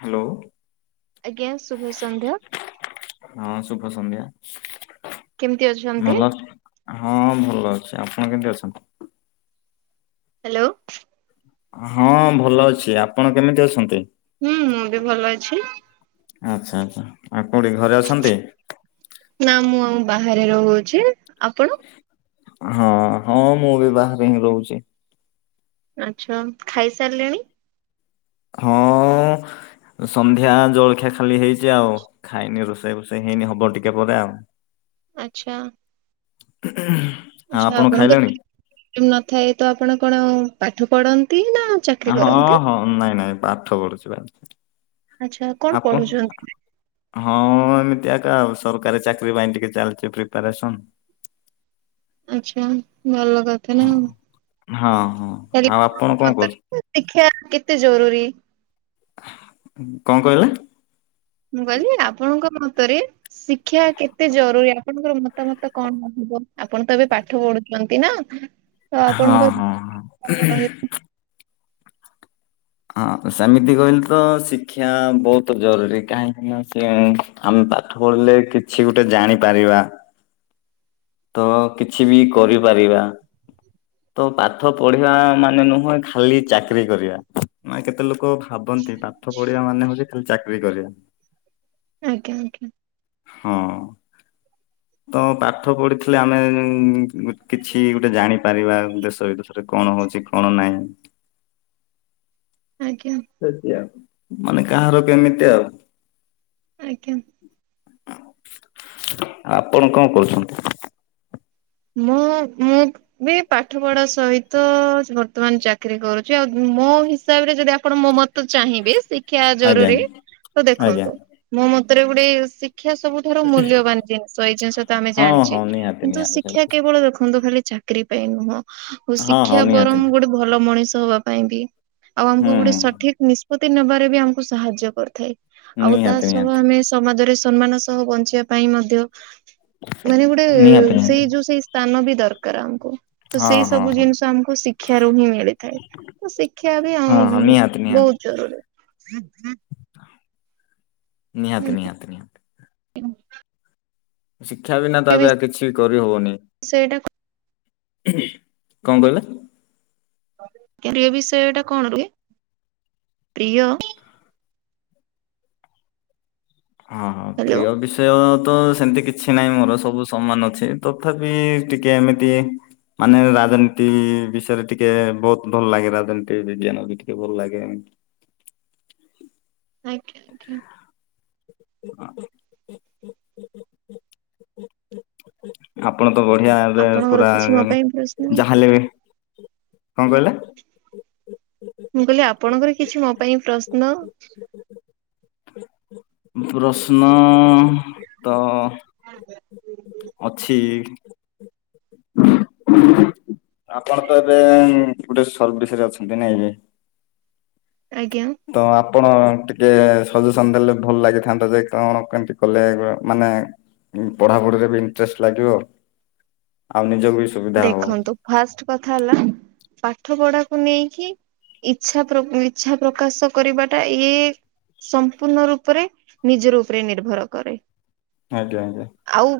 Hello. ଆଜ୍ଞା ଶୁଭ ସନ୍ଧ୍ୟା। ହଁ ସୁଭ ସନ୍ଧ୍ୟା। କେମିତି ଅଛନ୍ତି? ନଲ ହଁ ଭଲ ଅଛି। ଆପଣ କେମତି ଅଛନ୍ତି? ହ୍ୟାଲୋ। ହଁ ଭଲ ଅଛି ଆପଣ କେମିତି ଅଛନ୍ତି? ହୁଁ ମୁଁ ବି ଭଲ ଅଛି। ଆଚ୍ଛା ଆଚ୍ଛା ଆଉ କୋଉଠି ଘରେ ଅଛନ୍ତି? ନା ମୁଁ ଆଉ ବାହାରେ ରହୁଛି। ଆପଣ? ହଁ ହଁ ମୁଁ ବି ବାହାରେ ହିଁ ରହୁଛି। ଆଛା ଖାଇସାରିଲେଣି? ହଁ ସନ୍ଧ୍ୟା ଜଳଖିଆ ଖାଲି ହେଇଛି ଆଉ। ଖାଇନି। ରୋଷେଇ ଫୋଷେଇ ହେଇନି ହବ ଟିକେ ପରେ ଆଉ। ଆଛା [unintelligible] ଆଚ୍ଛା ଆପଣଙ୍କ ଖାଇଲେଣି? [unintelligible] ନଥାଏ ତ ଆପଣ କଣ ପାଠ ପଢନ୍ତି ନା ଚାକିରି ହଁ କରନ୍ତି? ହଁ ନାଇଁ ନାଇଁ ପାଠ ପଢୁଛି ବା। ଆଚ୍ଛା କଣ ଆପଣ ପଢୁଛନ୍ତି? ହଁ ଏମିତି ଆକା ଆଉ ସରକାର ଚାକିରି ପାଇଁ ଟିକେ ଚାଲିଛି ପ୍ରିପାରେସନ୍। ଆଛା ଭଲ କଥ ଥା ହଁ ହଁ ନାଁ ଆଉ ଆପଣ କଣ କରୁ [unintelligible] ଶିକ୍ଷା କେତେ ଜରୁୀରି। କଣ କହିଲ? ମୁଁ କହିଲି ଆପଣଙ୍କ ମନ୍ତରେ ଶିକ୍ଷା କେତେ ଜରୁରୀ ଆପଣଙ୍କର ମତାମତ କଣ ହବ? ଆପଣ ତ ଏବେ ପାଠ ପଢୁଛନ୍ତି ନା। ତ ହଁ ଆପଣଙ୍କ ହଁ ହଁ। [unintelligible] ଅଁ ସେମିତି କହିଲେ ତ ଶିକ୍ଷା ବହୁତ ଜରୁରୀ। କାହିଁକିନା ସେ ଆମେ ପାଠ ପଢିଲେ କିଛି ଗୋଟେ ଜାଣିପାରିବା। ତ କିଛି ବି କରିପାରିବା। ତ ପାଠ ପଢିବା ମାନେ ନୁହେଁ ଖାଲି ଚାକିରୀ କରିବା। ମାନେ କେତେ ଲୋକ ଭାବନ୍ତି ପାଠ ପଢିବା ମାନେ ହଉଛି ଖାଲି ଚାକିରି କରିବା। ଆଜ୍ଞା ଆଜ୍ଞା ହଁ ତ ପାଠ ପଢିଥିଲେ ଆମେ ଉ କିଛି ଗୋଟେ ଜାଣିପାରିବା। ଦେଶ ବିଦେଶରେ କଣ ହଉଛି କଣ ନାହିଁ। ଆଜ୍ଞା ମାନେ କାହାର କେମିତି ଆଉ ଆଜ୍ଞା ଆଁ ଆପଣ କଣ କରୁଛନ୍ତି? ମୁଁ ମୁଁ ବି ପାଠ ପଢା ସହିତ ବର୍ତ୍ତମାନ ଚାକିରୀ କରୁଛି। ଆଉ ମୋ ହିସାବରେ ଯଦି ଆପଣ ମୋ ମତ ତ ଚାହିଁବେ ଶିକ୍ଷା ଆଜ୍ଞା ଜରୁରୀ। ଆଜ୍ଞା। ତ ଆଜ୍ଞା। ଦେଖନ୍ତୁ ମୋ ମତରେ ଗୋଟେ ଶିକ୍ଷା ସବୁ ଠାରୁ ମୂଲ୍ୟବାନ ଜିନିଷ। ଏଇ ଜିନିଷ ତ ଆମେ ହଁ ଜାଣିଛେ ହଁ ନିହାତି କିନ୍ତୁ ନିହାତି ଶିକ୍ଷ ସେଇଟା କେବଳ ଦେଖନ୍ତୁ ଖାଲି ଚାକିରି ପାଇଁ ନୁହଁ ଆଉ ତ ହଁ ହଁ ଶିକ୍ଷା ନିହାତି ବରଂ ନିହାତି ଗୋଟେ ଭଲ ମଣିଷ ହବା ପାଇଁ ବି ଆଉ ଆମକୁ ହୁଁ ଗୋଟେ ସଠ ହୁଁ ଠିକ୍ ନିଷ୍ପତି ନେବାରେ ବି ଆମକୁ ସାହାଯ୍ୟ କରିଥାଏ। ଆଉ ତା ନିହାତି ସହ ନିହାତି। ଆମେ ସମାଜରେ ସମ୍ମାନ ସହ ହ ବଞ୍ଚିବା ପାଇଁ ମଧ୍ୟ ମାନେ ଗୋଟେ ନିହାତି ତ ନିହାତି ଯୋଉ ସେଇ ସ୍ଥାନ ବି ଦରକାର ଆମକୁ। ତ ହଁ ସେଇ ହଁ ସବୁ ହଁ ଜିନିଷ ଆମକୁ ଶିକ୍ଷାରୁ ହିଁ ମିଳିଥାଏ। ତ ଶିକ୍ଷା ବି ହଁ ହଁ ଆଉ ନିହାତି ବହୁତ ନିହାତି ଜରୁରୀ। ନିହାତି ଆଜ୍ଞା। ନିହାତି ନିହା [unintelligible] ଶିକ୍ଷା ବିନା ତ ଏବେ ଆଉ କିଛି ବି କରିହବନି। ସେଇଟା କଣ କହିଲେ? [unintelligible] ବିଷୟ ଟା କଣ କି? ପ୍ରିୟ ହଁ ହଁ ହ୍ୟାଲୋ ପ୍ରିୟ ବିଷୟ ତ ସେମତି କିଛି କିଛି ନାହିଁ ମୋର ସବୁ ସମାନ ଅଛି। ତଥାପି ଟିକେ ଏମିତି ମାନେ ରାଜନୀତି ବିଷୟରେ ଟିକେ ବହୁତ ଭଲ ଲାଗେ, ରାଜନୀତି ବିଜ୍ଞାନ ବି ଟିକେ ଭଲ ଲାଗେ। ଆଜ୍ଞା-ଆଜ୍ଞା। ହଁ। ଆପଣ ତ ବଢିଆରେ ଆପଣଙ୍କର ପୁରା କିଛି ମୋ ପାଇଁ ପ୍ରଶ୍ନ? ଯାହାଲେ ବି କଣ କହିଲେ? ମୁଁ କହିଲି ଆପଣଙ୍କର କିଛି ମୋ ପାଇଁ ପ୍ରଶ୍ନ? ପ୍ରଶ୍ନ ତ [unintelligible] ଅଛି। ଆପଣ ତ ଏବେ ଗୋଟେ ସର୍ଭିସ୍ ରେ ଅଛନ୍ତି ନାଇଁକି? ଆଜ୍ଞା। ତ ଆପଣ ଟିକେ ସଜେସନ୍ ଦେଲେ ଭଲ ଲାଗିଥାନ୍ତା ଯେ କଣ କେମତି କଲେ ମାନେ ପଢାପଢିରେ ବି ଇଣ୍ଟରେଷ୍ଟ ଲାଗିବ ଆଉ ନିଜକୁ ବି ସୁବିଧା ହବ। ଦେଖନ୍ତୁ ଫାଷ୍ଟ କଥା ହେଲା ପାଠପଢାକୁ ନେଇକି ଇଚ୍ଛା-ଇଚ୍ଛା ପ୍ରକାଶ କରିବାଟା ଇଏ ସମ୍ପୂର୍ଣ୍ଣ ରୂପରେ ନିଜର ଉପରେ ନିର୍ଭର କରେ। ଆଜ୍ଞା-ଆଜ୍ଞା। ଆଉ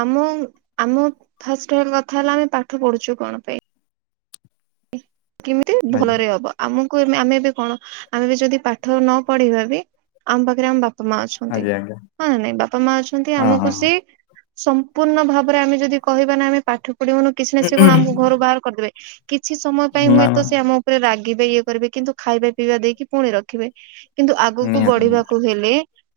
ଆମ ଆମ ଫାଷ୍ଟ କଥା ହେଲା ଆମେ ପାଠ ପଢୁଛୁ କଣ ପାଇଁ। କେମିତି ଆଜ୍ଞା ଭଲରେ ହବା। ଆମକୁ ଏ ଆମେ ଏବେ କଣ ଆମେ ବି ଯଦି ପାଠ ନ ପଢିବା ବି ଆମ ପାଖରେ ଆମ ବା ପା ମା ଅଛନ୍ତି ଆଜ୍ଞା ଆଜ୍ଞା ହଁ ନା ନାଇଁ, ବାପା ମା ଅଛନ୍ତି ହଁ ଆମକୁ ହଁ ହଁ ସେ ସମ୍ପୂର୍ଣ୍ଣ ଭାବରେ ଆମେ ଯଦି କହିବା ନା ଆମେ ପାଠ ପଢିବନୁ କିଛି ନା ସେ କଣ ଆମକୁ ଘରୁ ବାହାର କରିଦେବେ। କିଛି ସମୟ ପାଇଁ ନା ନା ହୁଏତ ସେ ଆମ ଉପରେ ରାଗିବେ ଇଏ କରିବେ କିନ୍ତୁ ଖାଇବା ପିଇବା ଦେଇକି ପୁଣି ରଖିବେ। କିନ୍ତୁ ଆଗକୁ ନିହାତି ନିହାତି ବଢିବାକୁ ହେଲେ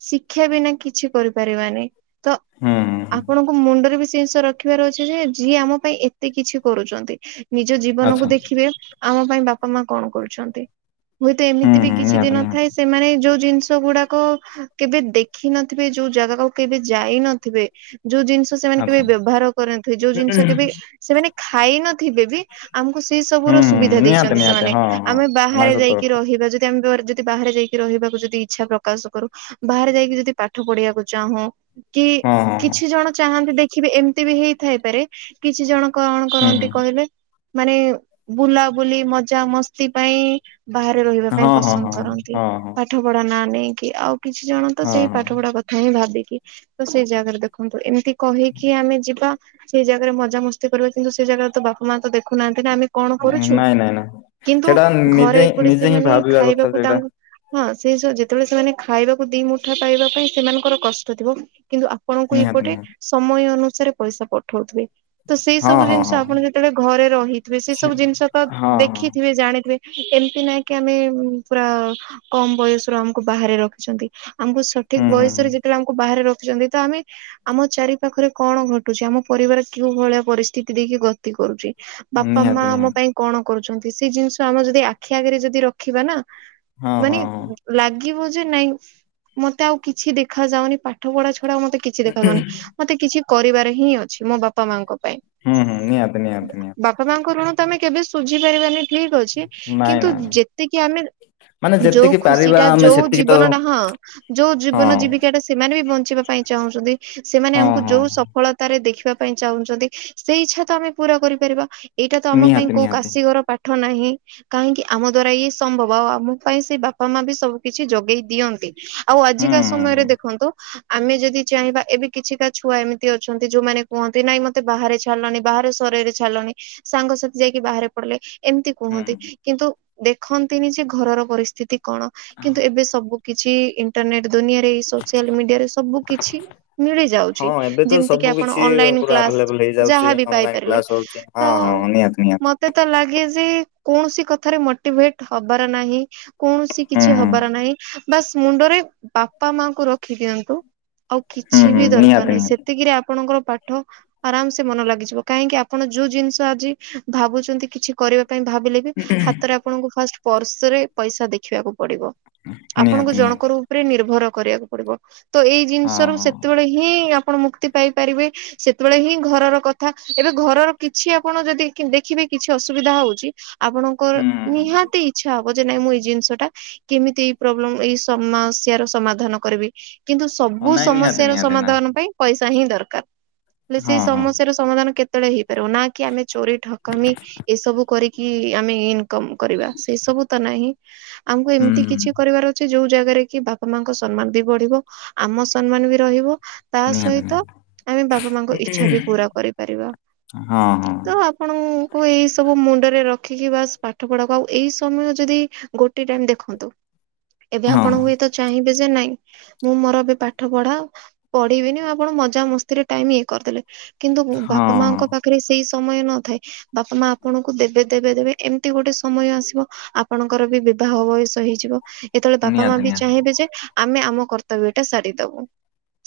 ଶିକ୍ଷା ବିନା କିଛି କରିପାରିବାନି। ତ ହୁଁ ହୁଁ ହୁଁ ଆପଣ ଙ୍କ ମୁଣ୍ଡରେ ବି ସେ ଜିନିଷ ରଖିବାର ଅଛି ଯେ, ଯିଏ ଆମ ପାଇଁ ଏତେ କିଛି କରୁଚନ୍ତି ନି ନିଜ ଜୀବନକୁ ଆଚ୍ଛା ଦେଖିବେ ଆମ ପାଇଁ ବାପା ମା କଣ କରୁଛନ୍ତି। ହୁଏ ତ ହୁଁ ଏମିତି ବି ହୁଁ କିଛି ନିହାତି ଦିନ ନିହାତି ଥାଏ ସେମାନେ ଯୋଉ ଜିନିଷ ଗୁଡାକ କେବେ ଦେଖି ନଥିବେ, ଯୋଉ ଜାଗାକୁ କେବେ ଯାଇ ନଥିବେ ଯୋଉ ଜିନିଷ ସେମାନେ କେବେ ଆଚ୍ଛା। ବ୍ୟବହାର କରିନଥିବେ, ଯୋଉ ଜିନିଷ କେବେ ସେମାନେ ଖାଇନଥିବେ ବି ଆମକୁ ସେ ସବୁର ହୁଁ ହୁଁ ସୁବିଧା ନିହାତି ଦେଇଛନ୍ତି ନିହାତି ସେମାନେ, ହଁ ହଁ ଆମେ ନାଇଁ ବାହାରେ ସତ ଯାଇକି କଥା ରହିବା ଯଦି ଆମେ ଯଦି ବାହାରେ ଯାଇକି ରିହିବାକୁ ଯଦି ଇଚ୍ଛା ପ୍ରକାଶ କରୁ ବାହାରେ ଯାଇକି ଯଦି ପାଠ ପଢିବାକୁ ଚାହୁଁ କି ହଁ ହଁ ହଁ କିଛି ଜଣ ଚାହାନ୍ତି ଦେଖିବେ ଏମିତି ବି ହେଇଥାଇପାରେ କିଛି ଜଣ କଣ ହୁଁ କରନ୍ତି ହୁଁ। କହିଲେ ମାନେ ବୁଲାବୁଲି ମଜା ମସ୍ତି ପାଇଁ ବାହାରେ ରହିବା ହଁ ପାଇଁ ହଁ ପସନ୍ଦ ହଁ କରନ୍ତି ହଁ ହଁ ପାଠ ପଢା ନା ନେଇକି ଆଉ କିଛି ଜଣ ତ ହଁ ସେଇ ହଁ ପାଠ ପଢା କ ଥରେ ଭାବିକି ତ ସେଇ ଜାଗାରେ ଦେଖନ୍ତୁ ଏମ୍ତି କହିକି ଆମେ ଯିବା। ସେଇ ଜାଗାରେ ମଜା ମସ୍ତି କରିବା, କିନ୍ତୁ ସେଇ ଜାଗାରେ ତ ବାପ ମା ତ ଦେଖୁନାହାନ୍ତି ନା ଆମେ କଣ କରୁଛୁ ନାଇଁ ନାଇଁ ନାଇଁ କିନ୍ତୁ ସେଟା ନିଜେ ଘରେ ହିଁ- ଏପଟେ ନିଜେ ହିଁ ସେମାନେ ଭାବିବା କଥା ଖାଇବାକୁ ସେଇଟା ତାଙ୍କୁ ହଁ [unintelligible] ଯେତେବେଳେ ସେମାନେ ଖାଇବାକୁ ଦି ମୁଠା ପାଇବା ପାଇଁ ସେମାନଙ୍କର କଷ୍ଟ ଥିବ କିନ୍ତୁ ଆ ପଣଙ୍କୁ ନିହାତି ଏପଟେ ନିହାତି ସମୟ ଅନୁସାରେ ପଇସା ପଠଉଥିବେ। ତ ସେଇ ହଁ ସବୁ ହଁ ଜିନିଷ ହଁ। ଆପଣ ଯେତେବେଳେ ଘରେ ରହିଥିବେ ସେଇ ସେ ସବୁ ଜିନିଷ ତ ହଁ ହଁ ଦେଖି ଥିବେ ଜାଣିଥିବେ ଏମିତି ନାହିଁ କି ଆମେ ପୁରା କମ୍ ବୟସରୁ ଆମକୁ ବାହାରେ ରଖିଛନ୍ତି। ଆମକୁ ସଠିକ୍ ହୁଁ ହୁଁ ହୁଁ ବୟସରେ ଯେତେବେଳେ ଆମକୁ ବାହାରେ ରଖିଛନ୍ତି ତ ଆମେ ଆମ ଚାରିପାଖରେ କଣ ଘଟୁଛି, ଆମ ପରିବାର କେଉଁ ଭଳିଆ ପରିସ୍ଥିତି ଦେଇକି ଗତି କରୁଚି ବାପା ମା ନିହାତି ଆମ ନିହାତି ପାଇଁ କଣ କରୁଛନ୍ତି, ସେଇ ଜିନିଷ ଆମେ ଯଦି ଆଖି ଆଗରେ ଯଦି ରଖିବା ନା ହଁ ମାନେ ହଁ ହଁ। ଲାଗିବ ଯେ ନାଇଁ ମତେ ଆଉ କିଛି ଦେଖାଯାଉନି ପାଠପଢା ଛଡା ମତେ କିଛି ଦେଖାଯାଉନି, ମତେ କିଛି କରିବାରେ ହିଁ ଅଛି ମୋ ବାପା ମାଙ୍କ ପାଇଁ। ହୁଁ-ହୁଁ ନିହାତି-ନିହାତି-ନିହାତି। ବାପା ମାଙ୍କ ଋଣ ତ ଆମେ କେବେ ସୁୁଝି ପାରିବାନି ଠିକ୍ ଅଛି, ନାଇଁ କିନ୍ତୁ ନାଇଁ ନାଇଁ। ଯେତିକି ଆମେ ମାନେ ଯୋଉ ଯେତିକି ଖୁସି ପାରିବା ଟା ଆମେ ଯୋଉ ସେତିକି ତ ଜୀବନଟା ହଁ ଯୋଉ ଜୀବନ ଜୀବିକା ଟା ସେମାନେ ବି ବଞ୍ଚିବା ପାଇଁ ଚାହୁଁଛନ୍ତି। ସେମାନେ ହଁ ଆମକୁ ହଁ ଯୋଉ ସ ଫଳତାରେ ଦେଖିବା ପାଇଁ ଚାହୁଁଛନ୍ତି ସେଇ ଇଚ୍ଛା ତ ଆମେ ପୁରା କରିପାରିବା। ଏଇଟା ତ ଆମ ପାଇଁ ନିହାତି କୋଉ ନିହାତି କାଶିଘର ପାଠ ନାହିଁ। କାହିଁକି ଆମ ଦ୍ଵାରା ଇଏ ସମ୍ଭବ ଆଉ ଆମ ପାଇଁ ସେ ବାପା ମା ବି ସବୁ କିଛି ଯୋଗେଇ ଦିଅନ୍ତି। ଆଉ ହୁଁ ଆଜିକା ହୁଁ ସମୟରେ ହୁଁ ଦେଖନ୍ତୁ ଆମେ ଯଦି ଚାହିଁବା ଏବେ କିଛି ଟା ଛୁଆ ଏମିତି ଅଛନ୍ତି ଯୋଉମାନେ କୁହନ୍ତି ନାଇଁ ମତେ ବାହାରେ ଛାଡଲନି ବାହାରେ ଶରେଇରେ ଛାଡଲନି ସାଙ୍ଗସାଥି ଯାଇକି ବାହାରେ ପଡିଲେ ଏମିତି ହୁଁ। କୁହନ୍ତି କିନ୍ତୁ ଦେଖନ୍ତିନି ଯେ ଘରର ପରିସ୍ଥିତି କଣ। କିନ୍ତୁ ଏବେ ସବୁ କିଛି ଇଣ୍ଟରନେଟ ଦୁନିଆ ହେଇ ସୋସିଆଲ ମିଡିଆରେ ସବୁ କିଛି ହଁ ମିଳିଯାଉଛି। ଯେମିତିକି ଆପଣ ଅନଲାଇନ କ୍ଲାସ୍ ନେଇଯାଉଛି ଅନଲାଇ କ୍ଲାସ ହଉଛି। ହଁ ହଁ ତ ନିହାତି ନିହାତି। ମତେ ତ ଲାଗେ ଯେ କୌଣସି କଥାରେ ମୋଟିଭେଟ ହବାର ନାହିଁ। କୌଣସି ହୁଁ କିଛି ହୁଁ ହବାର ନାହିଁ ବାସ୍ ମୁଣ୍ଡରେ ବାପା ମାଙ୍କୁ ରଖିଦିଅନ୍ତୁ। ଆଉ ହୁଁ କିଛି ହୁଁ ବି ଦରକାର ନିହାତି ନାହିଁ। ସେ ନିହାତି। ତିକିରେ ଆପଣଙ୍କର ପାଠ ଆରାମ ସେ ମନ ଲାଗିଯିବ କାହିଁକି ଆପଣ ଯୋଉ ଜିନିଷ ଆଜି ଭାବୁଛନ୍ତି କିଛି କରିବା ପାଇଁ ଭାବିଲେ ବି ହାତରେ ଆପଣଙ୍କୁ ଫାଷ୍ଟ ପର୍ସରେ ପଇସା ଦେଖିବାକୁ ପଡିବ। ଆପଣଙ୍କୁ ନିହାତି ଜଣ ନିହାତି କରୁ ଉପରେ ନିର୍ଭର କରିବାକୁ ପଡିବ ତ ଏଇ ଜିନିଷ ହଁ ର ହଁ ସେତେବେଳେ ହି ହିଁ ଆପଣ ମୁକ୍ତି ପାଇପାରିବେ ସେତେବେଳେ ହିଁ ଘରର କଥା ଏବେ ଘରର କିଛି ଆପଣ ଯଦି କି ଦେଖିବେ କିଛି ଅସୁବିଧା ହଉଛି। ଆପଣଙ୍କର ହୁଁ ହୁଁ ହୁଁ। ନିହାତି ଇଛା ହବ ଯେ ନାଇଁ ମୁଁ ଏଇ ଜିନିଷ ଟା କେମିତି ଏଇ ପ୍ରୋବ୍ଲେ ଏଇ ସମସ୍ୟାର ସମାଧାନ କରିବି। କିନ୍ତୁ ହଁ ସବୁ ନାଇଁ ନିହାତି ସମସ୍ୟା ର ନିହାତି ସମାଧାନ ନିହାତି ପାଇଁ ପଇସା ହିଁ ଦରକାର। ହେଲେ ସେଇ ହଁ ହଁ ସମସ୍ୟାର ସମାଧାନ କେତେବେଳେ ହେଇପାରିବ ନା କି ଆମେ ଚୋରି ଠକାମି ଏସବୁ କରିକି ଆମେ ଇନ୍ କମ୍ କରିବା ସେ ସବୁ ତ ନାହିଁ। ଆମକୁ ହୁଁ ଏମିତି ହୁଁ, କିଛି କରିବାର ଅଛି ଯୋଉ ଜାଗାରେ କି ବାପ ପ ମାଙ୍କ ସମ୍ମାନ ବି ବଢିବ ଆମ ସମ୍ମାନ ବି ରହିବ। ତା ନିହାତି ସହିତ ନିହାତି ଆମେ ବାପା, ମାଙ୍କ ଇଛା ବି ପୁରା କରିପାରିବା। ହଁ ହଁ। ତ ଆପଣଙ୍କୁ ଏଇସବୁ ମୁଣ୍ଡରେ ରଖିକି ବାସ୍ ପାଠ ପଢ଼ାକୁ ଆଉ ଏଇ ସମୟ ଯଦି ଗୋଟେ ଟାଇମ ଦେଖନ୍ତୁ ଏବେ ହଁ ଆପଣ ହୁଏ ତ ଚାହିଁବେ ଯେ ନାଇଁ ମୁଁ ମୋର ଏବେ ପାଠ ପଢା ପଢିବିନି ଆପଣ ମଜା ମସ୍ତିରେ ଟାଇମ ଇଏ କରିଦେଲେ କିନ୍ତୁ ବାପା ମାଙ୍କ ହଁ ପାଖରେ ସେଇ ସମୟ ନଥାଏ। ବାପା ମା ଆପଣଙ୍କୁ ଦେବେ ଦେବେ ଦେବେ ଏମିତି ଗୋଟେ ସମୟ ଆସିବ ଆପଣଙ୍କର ବି ବିବାହ ବୟସ ହେଇଯିବ ଯେତେବେଳେ ବାପା ମା ନିହାତି ବି ନିହାତି ଚାହିଁବେ ଯେ ଆମେ ଆମ କର୍ତ୍ତବ୍ୟ ଟା ସାରିଦବୁ।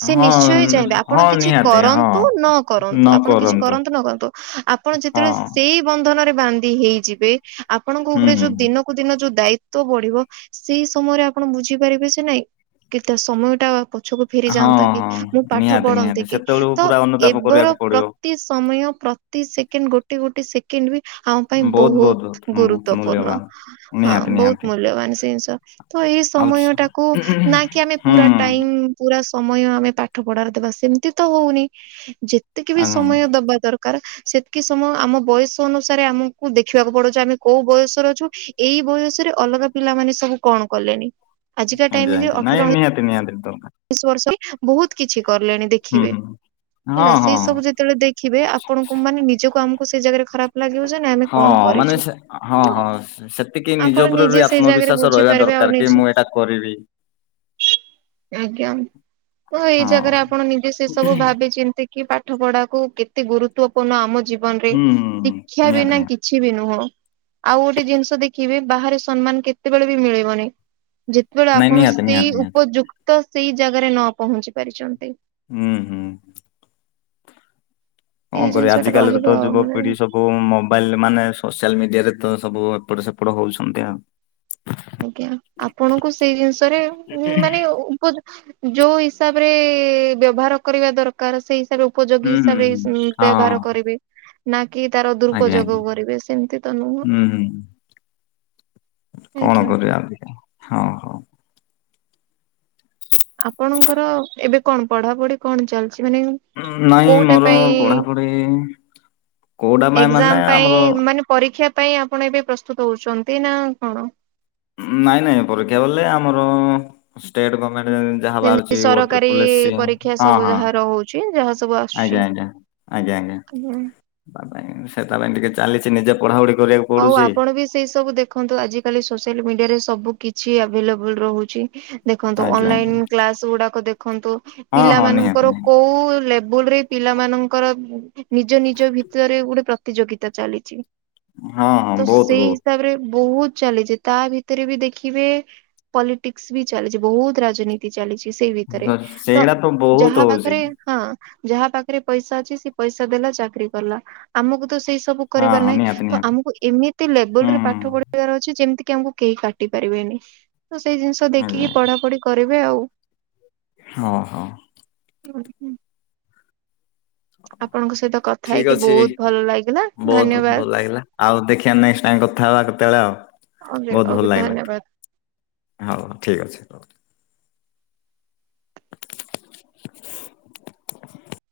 ସେ ହଁ ନିଶ୍ଚୟ ଚାହିଁବେ ଆପଣ ହଁ କିଛି ନିହାତି ହଁ କରନ୍ତୁ ନ କରନ୍ତୁ ଆପଣ କିଛି କରନ୍ତୁ ନ କରନ୍ତୁ ଆପଣ ହଁ ଯେତେବେଳେ ସେଇ ବନ୍ଧନରେ ବାନ୍ଧି ହେଇଯିବେ। ଆପଣଙ୍କ ହୁଁ ଉପରେ ହୁଁ ଯୋଉ ହୁଁ। ଦିନ କୁ ଦିନ ଯୋଉ ଦାୟିତ୍ବ ବଢିବ ସେଇ ସମୟରେ ଆପଣ ବୁଝିପାରିବେ ସେ ନାଇଁ କେତେ ସମୟ ଟା ପଛକୁ ଫେରି ହଁ ଯାଆନ୍ତା କି ହଁ ମୁଁ ପାଠ ନିହାତି ନିହାତି ପଢନ୍ତି କି ସେତେବେଳକୁ ତ ପୁରା ଅନୁତାପ ଏବେର କରିବାକୁ ପଡିବ ପ୍ର ତି ସମୟ ପ୍ରତି ସେକେଣ୍ଡ ଗୋଟେ ଗୋଟେ ସେ କେଣ୍ଡ୍ ବିି ଆମ ପାଇଁ ବହୁତ ଗୁରୁତ୍ୱପୂର୍ଣ୍ଣ। ହଁ ନିହାତି ବହୁତ ନିହାତି ମୂଲ୍ୟବାନ ସେ ଜିନିଷ। ତ ଏଇ ଆଉ ସମୟ ସ- ଟାକୁ ନା କି ଆମେ ହୁଁ ପୁରା ଟାଇମ୍ ପୁରା ସମୟ ଆମେ ପାଠ ପଢାରେ ଦେବା ସେମିତି ତ ହଉନି। ଯେତିକି ବି ଆଜ୍ଞା ସମୟ ଦବା ଦରକାର ସେତିକି ସମୟ ଆମ ବୟସ ଅନୁସାରେ ଆମକୁ ଦେଖିବାକୁ ପଡୁଛି ଆମେ କୋଉ ବୟସରେ ଅଛୁ। ଏଇ ବୟସରେ ଅଲଗା ପିଲାମାନେ ସବୁ କଣ କଲେଣିି। ଆଜ୍ଞା ଆଜ୍ଞା ନାଇ ନିହାତି ନିହାତି ଦରକାର। ଇ ବର୍ଷ ବହୁତ କିଛି କଲେଣି ହୁଁ ଦେଖିବେ। ହୁଁ ହେଲା ହଁ ସେଇ ହଁ ସବୁ ଯେତେବେଳେ ଦେଖିବେ ଆପଣଙ୍କୁ ମାନେ ନିଜକୁ ଆମକୁ ସେଇ ଜାଗାରେ ଖରାପ ଲାଗିବ ଯେ ନାଇ ଆମେ ହଁ କଣ ମାନେ କରିଛୁ ହଁ ହଁ ସେତିକି ନିଜ ଆପଣ ଉପରେ ନିଜେ ବି ସେଇ ଜାଗାରେ ଆତ୍ମବିଶ୍ୱଵାସ ରହିବା ବୁଝିପାରିବେ ଆଉ ଦରକାର କି ନିଜେ ମୁଁ ଏଟା କରିବି। ଆଜ୍ଞା ତ ଏଇ ହଁ ଜାଗାରେ ଆପଣ ନିଜେ ସେ ସବୁ ଭାବି ଚିନ୍ତି କି ପାଠ ପଢାକୁ କେତେ ଗୁରୁତ୍ୱପୂର୍ଣ୍ଣ ଆମ ଜୀବନ ରେ ହୁଁ ହୁଁ ହୁଁ, ଶିକ୍ଷା ନିହାତି ବିନା ନିହାତି କି କିଛି ବି ନୁହଁ ଆଉ ଗୋଟେ ଜିନିଷ ଦେଖିବି ବାହାରେ ସମ୍ମାନ କେତେବେଳେ ବି ମିଳିବନି। ଯେତେବେଳେ ନାଇଁ ଆପଣ ନିହାତି ସେଇ ନିହାତି ନିହାତି ଉପଯୁକ୍ତ ସେଇ ଜାଗାରେ ନ ପହଞ୍ଚି ପାରିଛନ୍ତି। ହୁଁ ହୁଁ। କଣ ଏଇ କରିବି ଜିନିଷ ଆଜ ଟା କାଲିରେ ରହିବ ତ ଆଉ ମନରେ। ଯୁବପିଢି ସବୁ କୋଉ ମୋବାଇଲ ମାନେ ସୋସିଆଲ ମିଡିଆ ରେ ତ ସବୁ ଏପଟ ସେପଟ ହଉଛନ୍ତି ଆଉ। ଆଜ୍ଞା ଆପଣଙ୍କୁ ସେଇ ଜିନିଷରେ ମାନେ ଉପ ଯୋଉ ହିସାବ ରେ ବ୍ୟବହାର କରିବା ଦରକାର ସେଇ ଉପଯୋଗୀ ହୁଁ ହୁଁ ହୁଁ ହିସାବରେ ହଁ ବ୍ୟବହାର କରିବି। ନା କି ତାର ଆଜ୍ଞା ଆଜ୍ଞା ଦୁରୁପଯୋଗ କରିବେ ସେମିତି ତ ନୁହଁ। ହୁଁ ହୁଁ କଣ ଆଜ୍ଞା। କରିବା ହଁ ହଁ। ଆପଣଙ୍କର ଏବେ କଣ ପଢାପଢି କଣ ଚାଲିଛି ମାନେ ନାଇଁ କୋଉଟା ମୋର ପାଇଁ ପଢାପଢି କୋଉଟା ପାଇଁ ମାନେ ଏକ୍ସାମ ପାଇଁ ଆମର ମାନେ ପରୀକ୍ଷା ପାଇଁ ଆପଣ ଏବେ ପ୍ରସ୍ତୁତ ହଉଛନ୍ତି ନା କଣ? ନାଇଁ ନାଇଁ ପରୀକ୍ଷା ବଲେ ଆମର ଷ୍ଟେଟ ଗମେଣ୍ଟ ଯାହା ଯେମିତି ବାହାରୁଛି ଓ ସରକାରୀ ତ୍ରିପଲଏସି ପରୀକ୍ଷା ହଁ ସବୁ ହଁ ଯାହାର ହଉଛି ଯାହା ସବୁ ଆସୁଛି। ଆଜ୍ଞା ଆଜ୍ଞା। ଆଜ୍ଞା ଆଜ୍ଞା ତା ପାଇଁ ସେ ତା ପାଇଁ ଟିକେ ଚାଲିଛି ନିଜେ ପଢାପଢି କରିବାକୁ। ହଉ ପଡୁଛି। ଆପଣ ବି ସେଇ ସବୁ ଦେଖ ଦେଖନ୍ତୁ ଆଜି କାଲି ସୋସିଆଲ ମିଡିଆରେ ସବୁ କିଛି ଆଭେଲେବଲ ରହୁଛି। ଦେଖନ୍ତୁ ଆଜ୍ଞା ଆଜ୍ଞା ଅନଲାଇନ କ୍ଲାସ ଗୁଡାକ ଦେଖନ୍ତୁ ହଁ ପିଲା ହଁ ନିହାତି ମାନଙ୍କର ନିହାତି କୋଉ ଲେବୁଲ ରେ ପିଲା ମାନଙ୍କର ନିଜ ନିଜ ଭିତରେ ଗୋଟେ ପ୍ରତିଯୋଗିତା ଚାଲିଛି। ହଁ ହଁ ତ ବହୁତ ସେଇ ବହୁତ। ହିସାବରେ ବହୁତ ଚାଲିଛି। ତା ଭିତରେ ବି ଦେଖିବେ ପଲିଟିକ୍ସ ବି ଚାଲିଛି ବହୁତ ରାଜନୀ ତି ଚାଲିଛି ସେଇ ତ ଭିତରେ ତ ସେଇଟା ବହୁତ ଯାହା ହଉଛି ପାଖରେ ହଁ। ଯାହା ପାଖରେ ପଇସା ଅଛି ସେ ପଇସା ଦେଲା ଚାକିରରି କଲା। ଆମକୁ ତ ସେଇ ସବୁ ହଁ କରିବାର ହଁ ନାହିଁ। ନିହାତି ତ ନିହାତି ଆମକୁ ଏମିତି ହୁଁ ଲେବୁଲୁ ରେ ହୁଁ। ପାଠ ପଢିବାର ଅଛି। ଯେମିତି କି ଆମକୁ କେହି କାଟି ପାରିବେନି। ତ ସେଇ ଜିନିଷ ଆଜ୍ଞା ଦେଖିକି ପଢାପଢି କରିବେ ଆଉ। ହଁ ହଁ। ହୁଁ ହୁଁ [unintelligible] ସହିତ କଥା ଠିକ ହେଇକି ଅଛି ବହୁତ ଭଲ ଲାଗିଲା ବହୁତ ଧନ୍ୟବାଦ ଭଲ ଲାଗିଲା। ଆଉ ଦେଖିବା ନେକ୍ସଟ୍ ଟାଇମ କଥା ହବା କ ତେଳ ଆଉ ଓଗେ ବହୁତ ଭଲ ଓଗ୍ ଲାଗିଲା ଧନ୍ୟବାଦ। ହଉ ଠିକ୍ ଅଛି ରହୁ ହଁ